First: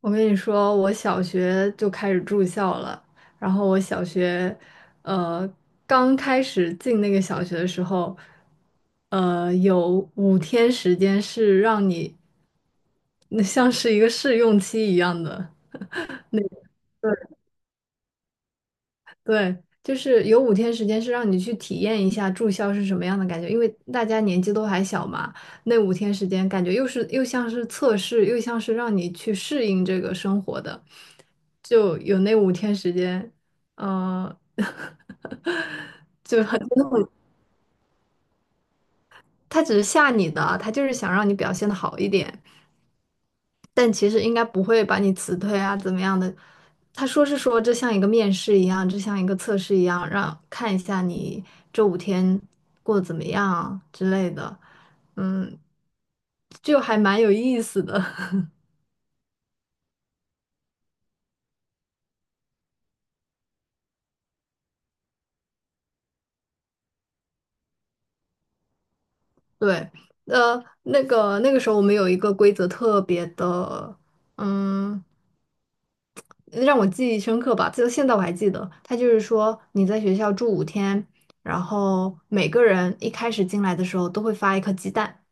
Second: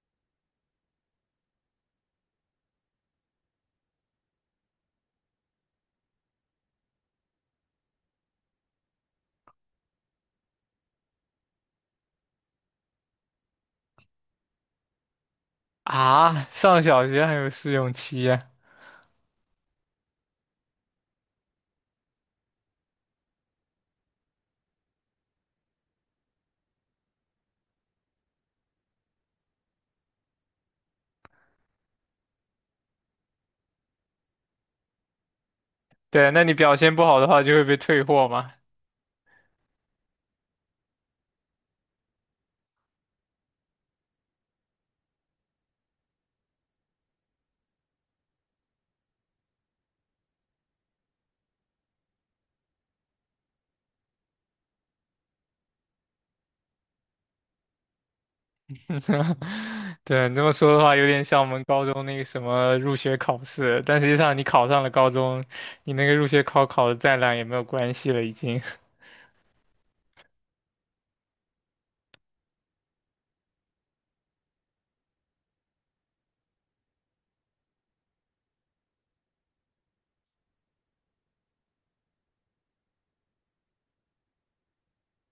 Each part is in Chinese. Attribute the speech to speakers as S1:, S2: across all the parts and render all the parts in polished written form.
S1: 我跟你说，我小学就开始住校了。然后我小学，呃，刚开始进那个小学的时候，有五天时间是让你，那像是一个试用期一样的。
S2: 啊，上小学还有试用期？
S1: 对，就是有五天时间是让你去体验一下住校是什么样的感觉，因为大家年纪都还小嘛，那五天时间感觉又像是测试，又像是让你去适应这个生活的，就有那五天时间，呃，
S2: 对，
S1: 就
S2: 那你
S1: 很真
S2: 表
S1: 的
S2: 现不
S1: 很，
S2: 好的话就会被退货嘛。
S1: 他只是吓你的，他就是想让你表现的好一点。但其实应该不会把你辞退啊，怎么样的？他说是说这像一个面试一样，这像一个测试一样，让看一下你这五天过得怎么样啊之类的，嗯，就还蛮有意思的。
S2: 对，你这么说的话，有点像我们高中那个什么入学考试，但实际上你考上了高中，你那个入学考考的再烂也没有关系了，已经。
S1: 对，那个时候我们有一个规则特别的，嗯，让我记忆深刻吧，就现在我还记得，他就是说你在学校住五天，然后每个人一开始进来的时候都会发一颗鸡蛋。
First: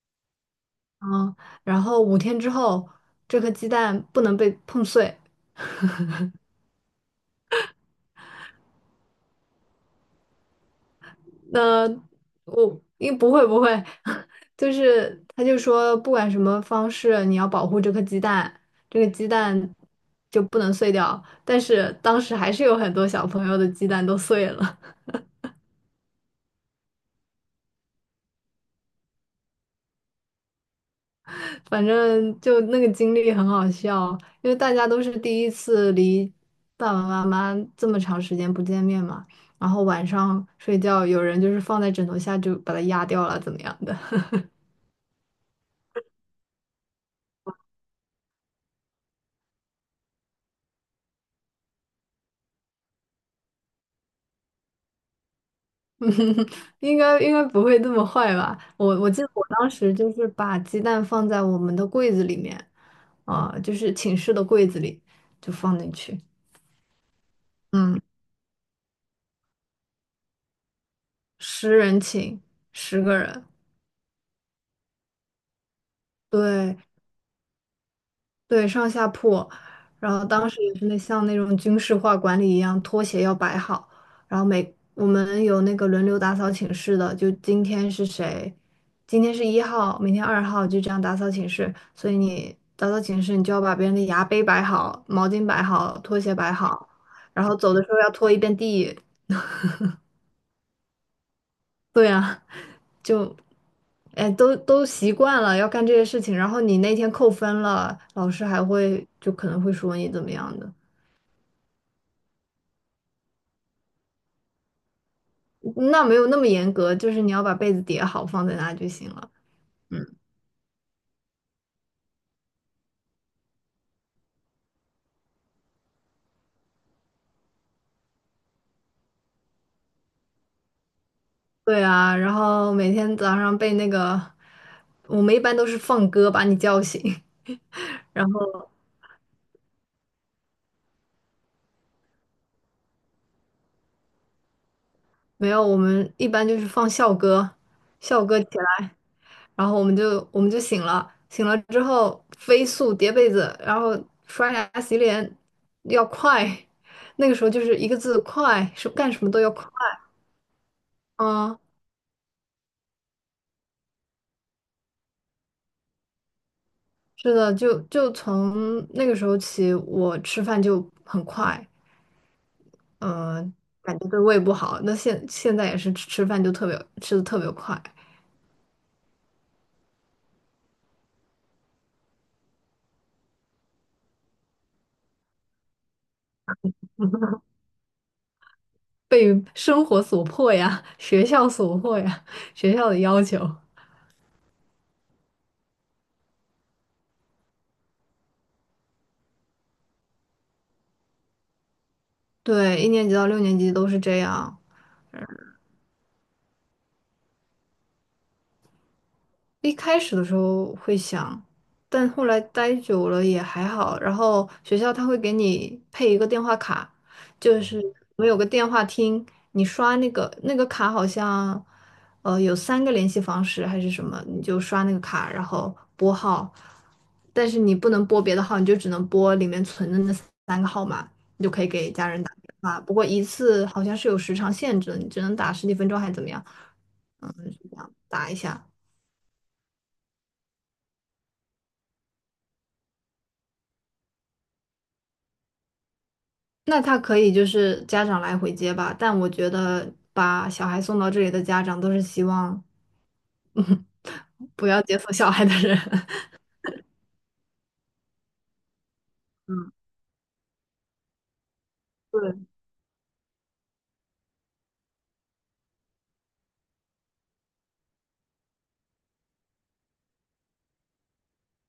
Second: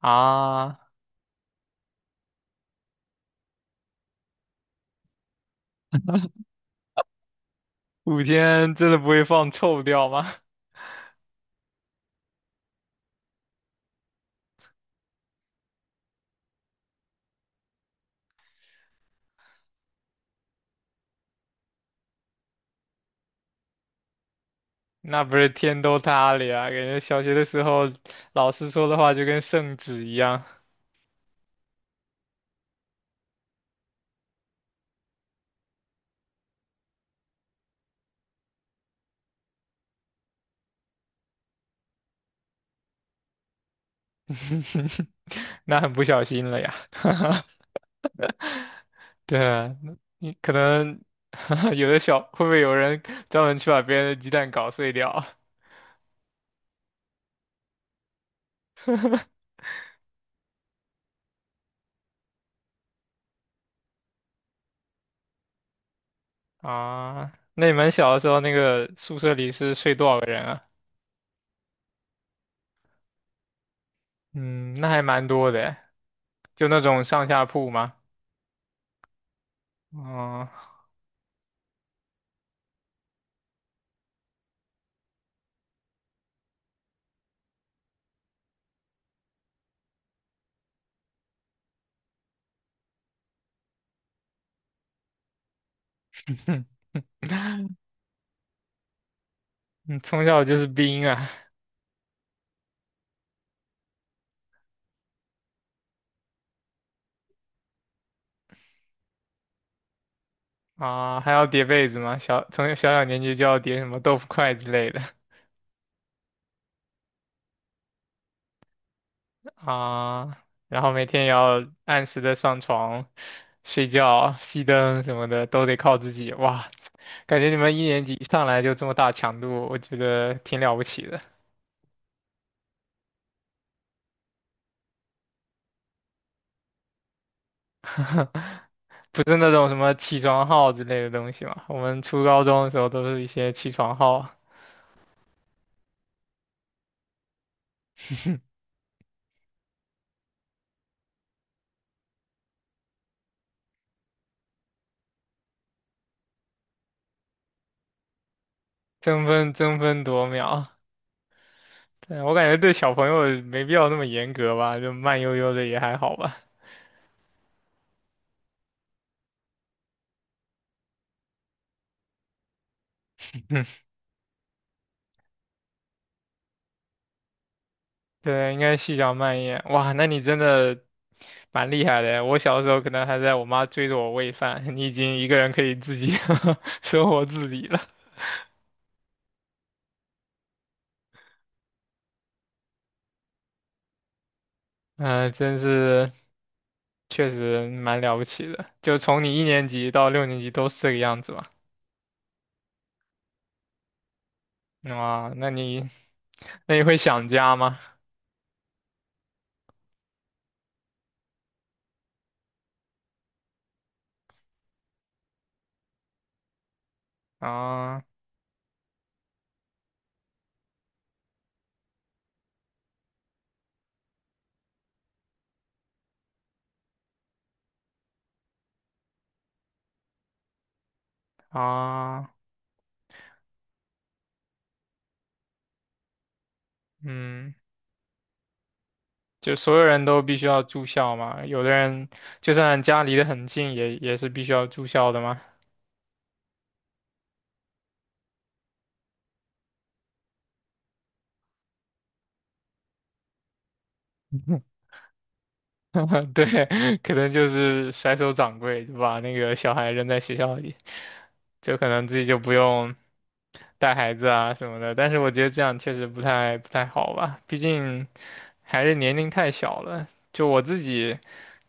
S2: 啊，
S1: 嗯，然后五天之后，这颗鸡蛋不能被碰碎。
S2: 五天真的不会放臭掉吗？
S1: 那我应不会不会，就是他就说，不管什么方式，你要保护这颗鸡蛋，这个鸡蛋就不能碎掉。但是当时还是有很多小朋友的鸡蛋都碎了。
S2: 那不是天都塌了呀，感觉小学的时候老师说的话就跟圣旨一样。
S1: 反正就那个经历很好笑，因为大家都是第一次离爸爸妈妈这么长时间不见面嘛，然后晚上睡觉，有人就是放在枕头下就把它压掉了，怎么样的？
S2: 那很不小心了呀。对啊，你可能 有的小，会不会有人专门去把别人的鸡蛋搞碎掉。
S1: 应该不会这么坏吧？我记得我当时就是把鸡蛋放在我们的柜子里面，啊、就是寝室的柜子里就放进去，
S2: 啊？那你们
S1: 嗯，
S2: 小的时候，那个宿舍里是睡多少个人啊？
S1: 10人寝，10个人。
S2: 嗯，那还蛮多的诶。就
S1: 对，
S2: 那种上下铺吗？
S1: 对，上下铺，然后
S2: 哦。
S1: 当时也是那像那种军事化管理一样，拖鞋要摆好，然后每我们有那个轮流打扫寝室的，就今天是谁，今天是1号，明天2号，就这样打扫寝室。所以你打扫寝室，你就要把别人的牙杯摆好，毛巾摆好，拖鞋摆 好，然后走的时候要拖一遍地。
S2: 你从小就是兵啊。
S1: 对啊，就，哎，都习惯了要干这些事情，然后你那天扣分了，老师还会就可能会说你怎么样的。
S2: 啊，还要叠被子吗？小从小小年纪就要叠什么豆腐块之类的。
S1: 那没有那么严格，就是你要把被子叠好放在那就行了。
S2: 啊，然后每天也要按时的上床、睡觉、熄灯什么的，都得靠自己。哇，感觉你们一年级一上来就这么大强度，我觉得挺了不起的。
S1: 对啊，然后每天早上被那个，我们一般都是放歌把你叫醒，然后
S2: 不是那种什么起床号之类的东西嘛，我们初高中的时候都是一些起床号。
S1: 没有，我们一般就是放校歌，校歌起来，然后我们就醒了，醒了之后飞速叠被子，然后刷牙洗脸要快，那个时候就是一个字快，是干
S2: 争
S1: 什么都要
S2: 分
S1: 快，
S2: 争分夺秒。
S1: 嗯
S2: 对，我感觉对小朋友没必要那么严格吧，就慢悠悠的也还好吧。
S1: 是的，就从那个时候起，我吃饭就很快，嗯、感觉对胃不好。那现在也是吃饭就特别吃的特别快，
S2: 对，应该细嚼慢咽。哇，那你真的蛮厉害的。我小时候可能还在我妈追着我喂饭，你已经一个人可以自己 生活自理了。
S1: 被生活所迫呀，学校所迫呀，学校的要求。
S2: 嗯、真是确实蛮了不起的。就从你一年级到六年级都是这个样子吧？
S1: 对，1年级到6年级都是这样。
S2: 哇，那你那你会想家吗？
S1: 一开始的时候会想，但后来待久了也还好。然后学校他会给你配一个电话卡，就是
S2: 啊。
S1: 我们有个电话厅，你刷那个卡好像，有三个联系方式还是什么，你就刷那个卡，然后拨号，但是你不能拨别的号，你就只能拨里面存的那3个号码，你就可以给家人
S2: 啊，
S1: 打电话。不过一次好像是有时长限制的，你只能打10几分钟还是怎么样？嗯，
S2: 嗯，
S1: 是这样打一下。
S2: 就所有人都必须要住校吗？有的人就算家离得很近也是必须要住校的吗？
S1: 那他可以就是家长来回接吧，但我觉得把小孩送到这里的家长都是希望不 要接送小孩的人。
S2: 对，可能就是甩手掌柜，就把那个小孩扔在学校里，就可能自己
S1: 对
S2: 就不用带孩子啊什么的。但是我觉得这样确实不太好吧，毕竟还是年龄太小了。就我自己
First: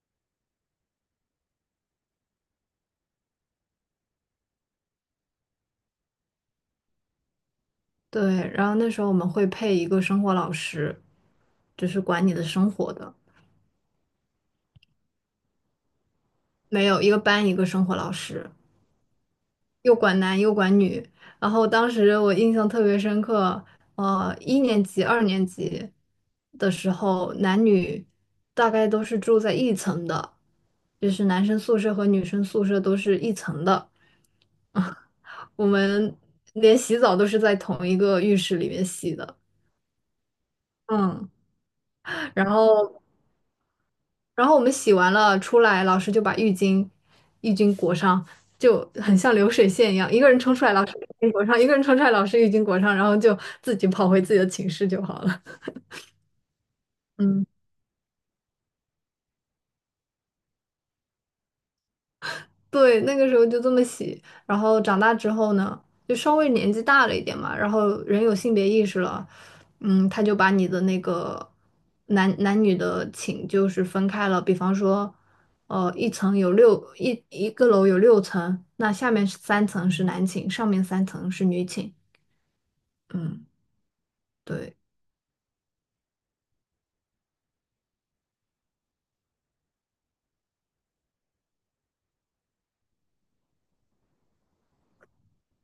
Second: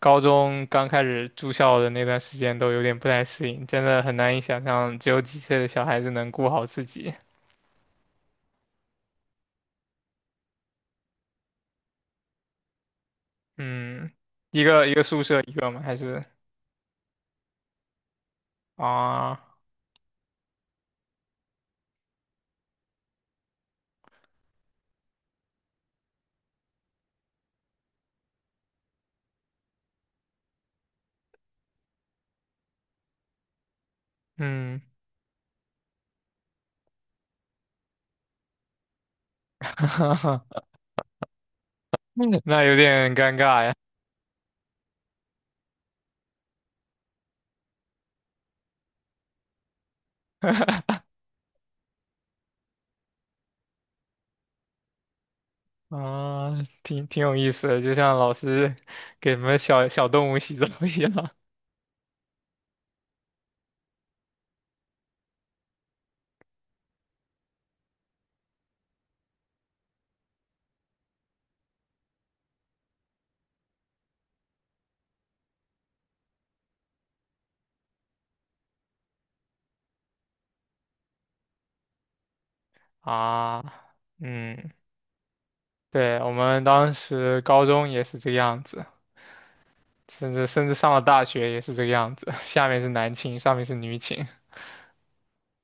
S2: 高中刚开始住校的那段时间都有点不太适应，真的很难以想象只有几岁的小孩子能顾好自己。
S1: 对然后那时候我们会配一个生活老师，就是管你的生活的，
S2: 嗯，一个宿舍一个吗？还是。
S1: 没有一个班一个生活老师，
S2: 啊？
S1: 又管男又管女。然后当时我印象特别深刻，呃，1年级、2年级的时候，男女大概都是住在一层的，就是男生宿舍和女生宿舍都是一层的。
S2: 嗯。
S1: 我们连洗澡都是在同一个浴室里面洗的。嗯，然
S2: 那有
S1: 后
S2: 点尴尬呀。
S1: 然后我们洗完了出来，老师就把浴巾裹上，就很像流水线一样，一个人冲出来，老师 浴巾裹上，一个人冲出来，老师浴巾裹上，然后就自己跑回自己的寝室就好了。
S2: 啊，挺挺有
S1: 嗯。
S2: 意思的，就像老师给什么小小动物洗澡一样。
S1: 对，那个时候就这么洗，然后长大之后呢，就稍微年纪大了一点嘛，然后人有性别意识了，嗯，他就把你的那个男女的寝就是分开了，比方说，一层有一个楼有6层，那下面是三层是男寝，上面三层是女寝，嗯，
S2: 啊。嗯，
S1: 对。
S2: 对，我们当时高中也是这个样子，甚至上了大学也是这个样子。下面是男寝，上面是女寝。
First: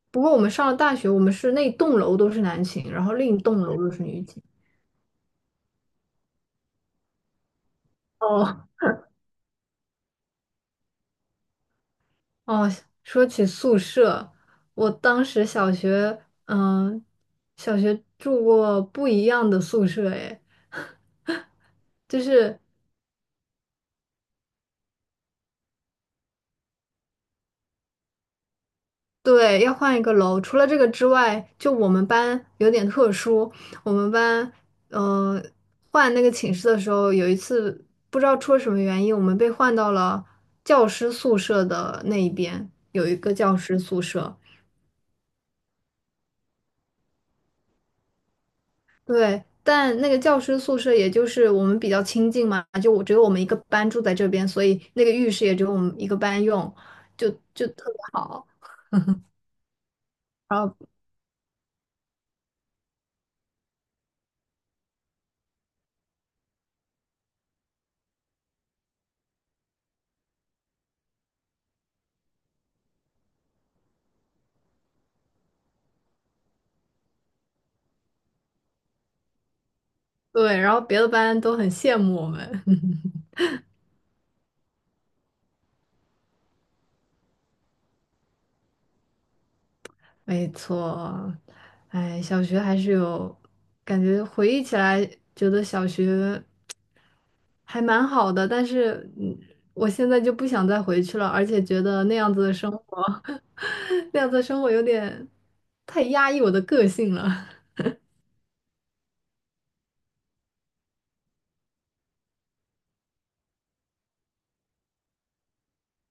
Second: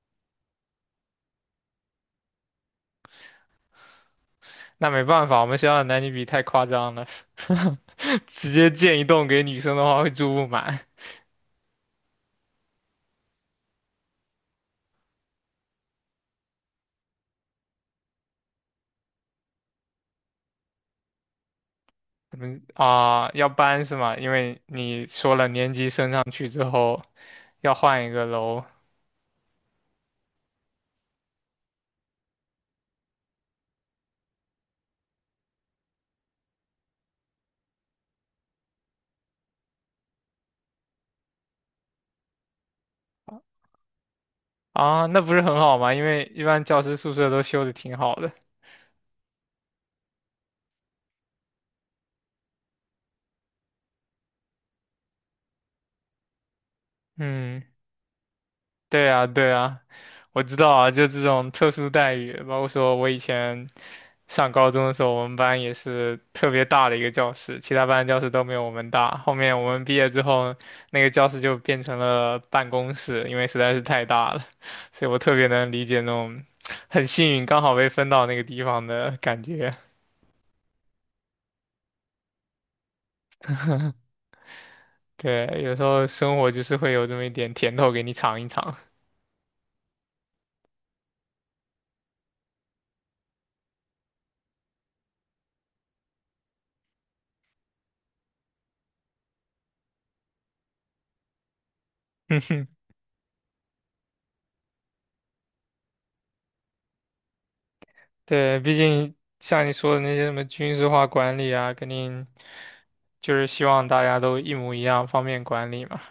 S1: 不过我们上了大学，我们是那栋楼都是男寝，然后另一栋楼都是女寝。
S2: 那没办法，我们学校的男女比太夸张了。直
S1: 哦，
S2: 接建一栋给女生的话会住不满。
S1: 哦，说起宿舍，我当时小学，嗯，小学住过不一样的宿舍，诶，就
S2: 怎么
S1: 是
S2: 啊？要搬是吗？因为你说了年级升上去之后。要换一个楼。
S1: 对，要换一个楼。除了这个之外，就我们班有点特殊，我们班，呃，换那个寝室的时候，有一次不知道出了什么原因，我们被换到了教师宿舍的那一边，有一个教师宿舍。
S2: 啊，那不是很好吗？因为一般教师宿舍都修的挺好的。
S1: 对，但那个教师宿舍也就是我们比较亲近嘛，就我只有我们一个班住在这边，所以那个浴室也只有我们一个班用，就
S2: 嗯，
S1: 就特别好。
S2: 对啊，对啊，我知
S1: 然
S2: 道
S1: 后
S2: 啊，就这种特殊待遇，包括说我以前上高中的时候，我们班也是特别大的一个教室，其他班教室都没有我们大。后面我们毕业之后，那个教室就变成了办公室，因为实在是太大了，所以我特别能理解那种很幸运刚好被分到那个地方的感觉。
S1: 对，然后别的班都很羡慕我们。
S2: 对，有时候生活就是会有这么一点甜头给你尝一尝。
S1: 没错，哎，小学还是有感觉，回忆起来觉得小学还蛮好的，但是嗯，我现在就不想再回去了，而且觉得那样
S2: 哼
S1: 子的
S2: 哼。
S1: 生活，那样子的生活有点太压抑我的个性了。
S2: 对，毕竟像你说的那些什么军事化管理啊，肯定就是希望大家都一模一样，方便管理嘛。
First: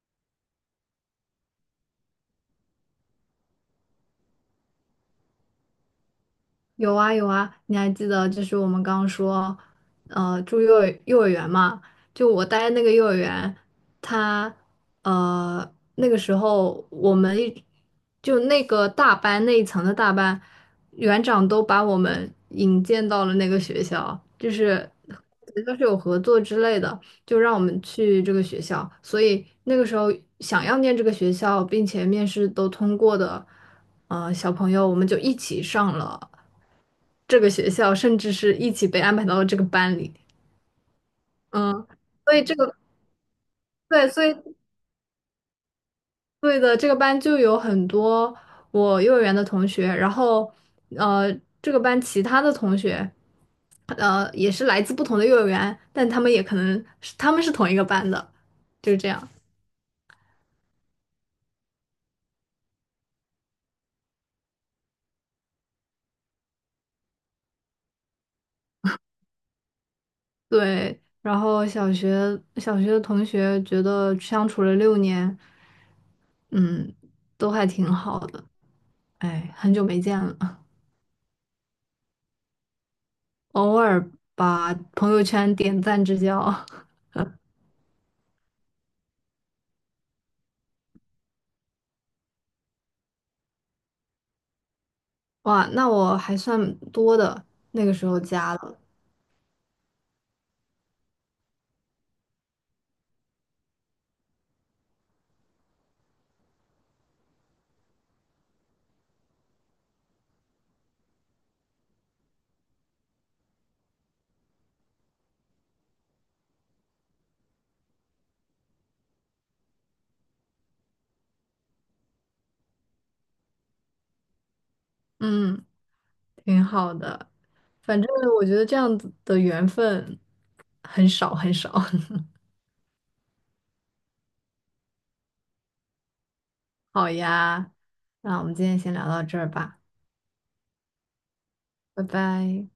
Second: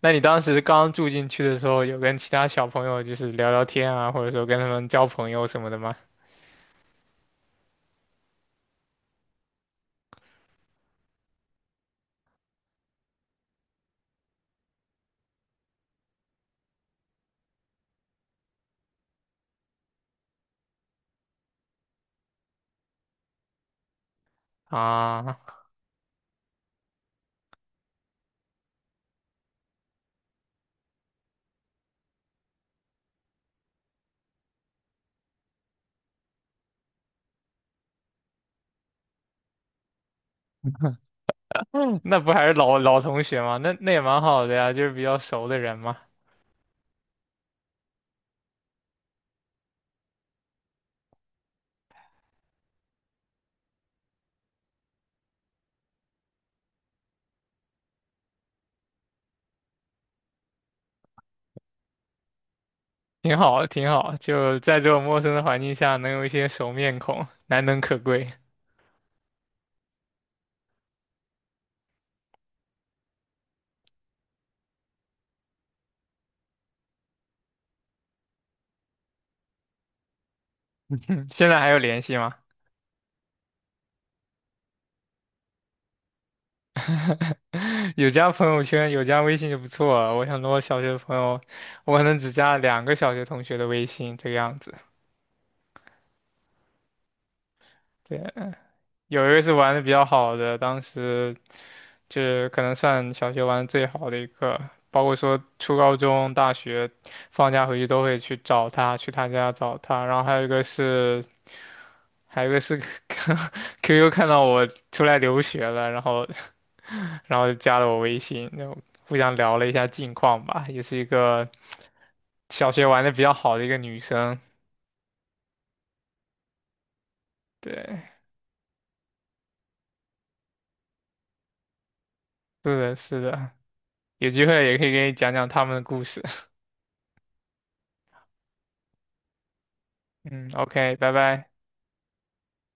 S2: 那你当时刚住进去的时候，有跟其他小朋友就是聊聊天啊，或者说跟他们交朋友什么的吗？
S1: 有啊有啊，你还记得就是我们刚刚说，住幼儿园嘛？就我待的那个幼儿园，他那个时候我们一就那个大班那一层的大班，园长都把我们引荐到了那个学校，就是
S2: 啊。
S1: 都是有合作之类的，就让我们去这个学校。所以那个时候想要念这个学校，并且面试都通过的，小朋友我们就一起上了。这个学校，甚至是一起被安排到了这个班里。嗯，
S2: 那不
S1: 所以
S2: 还是
S1: 这个
S2: 老同学吗？那也
S1: 对，
S2: 蛮
S1: 所以
S2: 好的呀，就是比较熟的人嘛。
S1: 对的，这个班就有很多我幼儿园的同学，然后呃，这个班其他的同学，也是来自不同的幼儿园，但他们是同一个班的，就是这样。
S2: 挺好，挺好。就在这种陌生的环境下，能有一些熟面孔，难能可贵。
S1: 对，然后小学的同学觉得相处了六年，嗯，都还挺好的。哎，很久没见了。
S2: 现在还有联系吗？
S1: 偶尔把朋友圈点赞之交，
S2: 有加朋友圈，有加微信就不错了。我想跟我小学的朋友，我可能只加两个小学同学的微信这个样子。
S1: 哇，那我还算多的，那个时
S2: 对，
S1: 候加了，
S2: 有一个是玩的比较好的，当时就是可能算小学玩的最好的一个，包括说初高中、大学放假回去都会去找他，去他家找他。然后还有一个是还有一个是 QQ 看到我出来留学了，然后就加了我微信，然后互相聊了一下近况吧，也是一个小学玩的比较好的一个女生。
S1: 嗯，挺好的。反正
S2: 对，
S1: 我觉得这样子的缘分很少很少。
S2: 是的，是的，有机会也可以给你讲讲他们的故事。
S1: 好呀，那我们今天先聊到这儿吧，
S2: 嗯，OK,拜拜。
S1: 拜拜。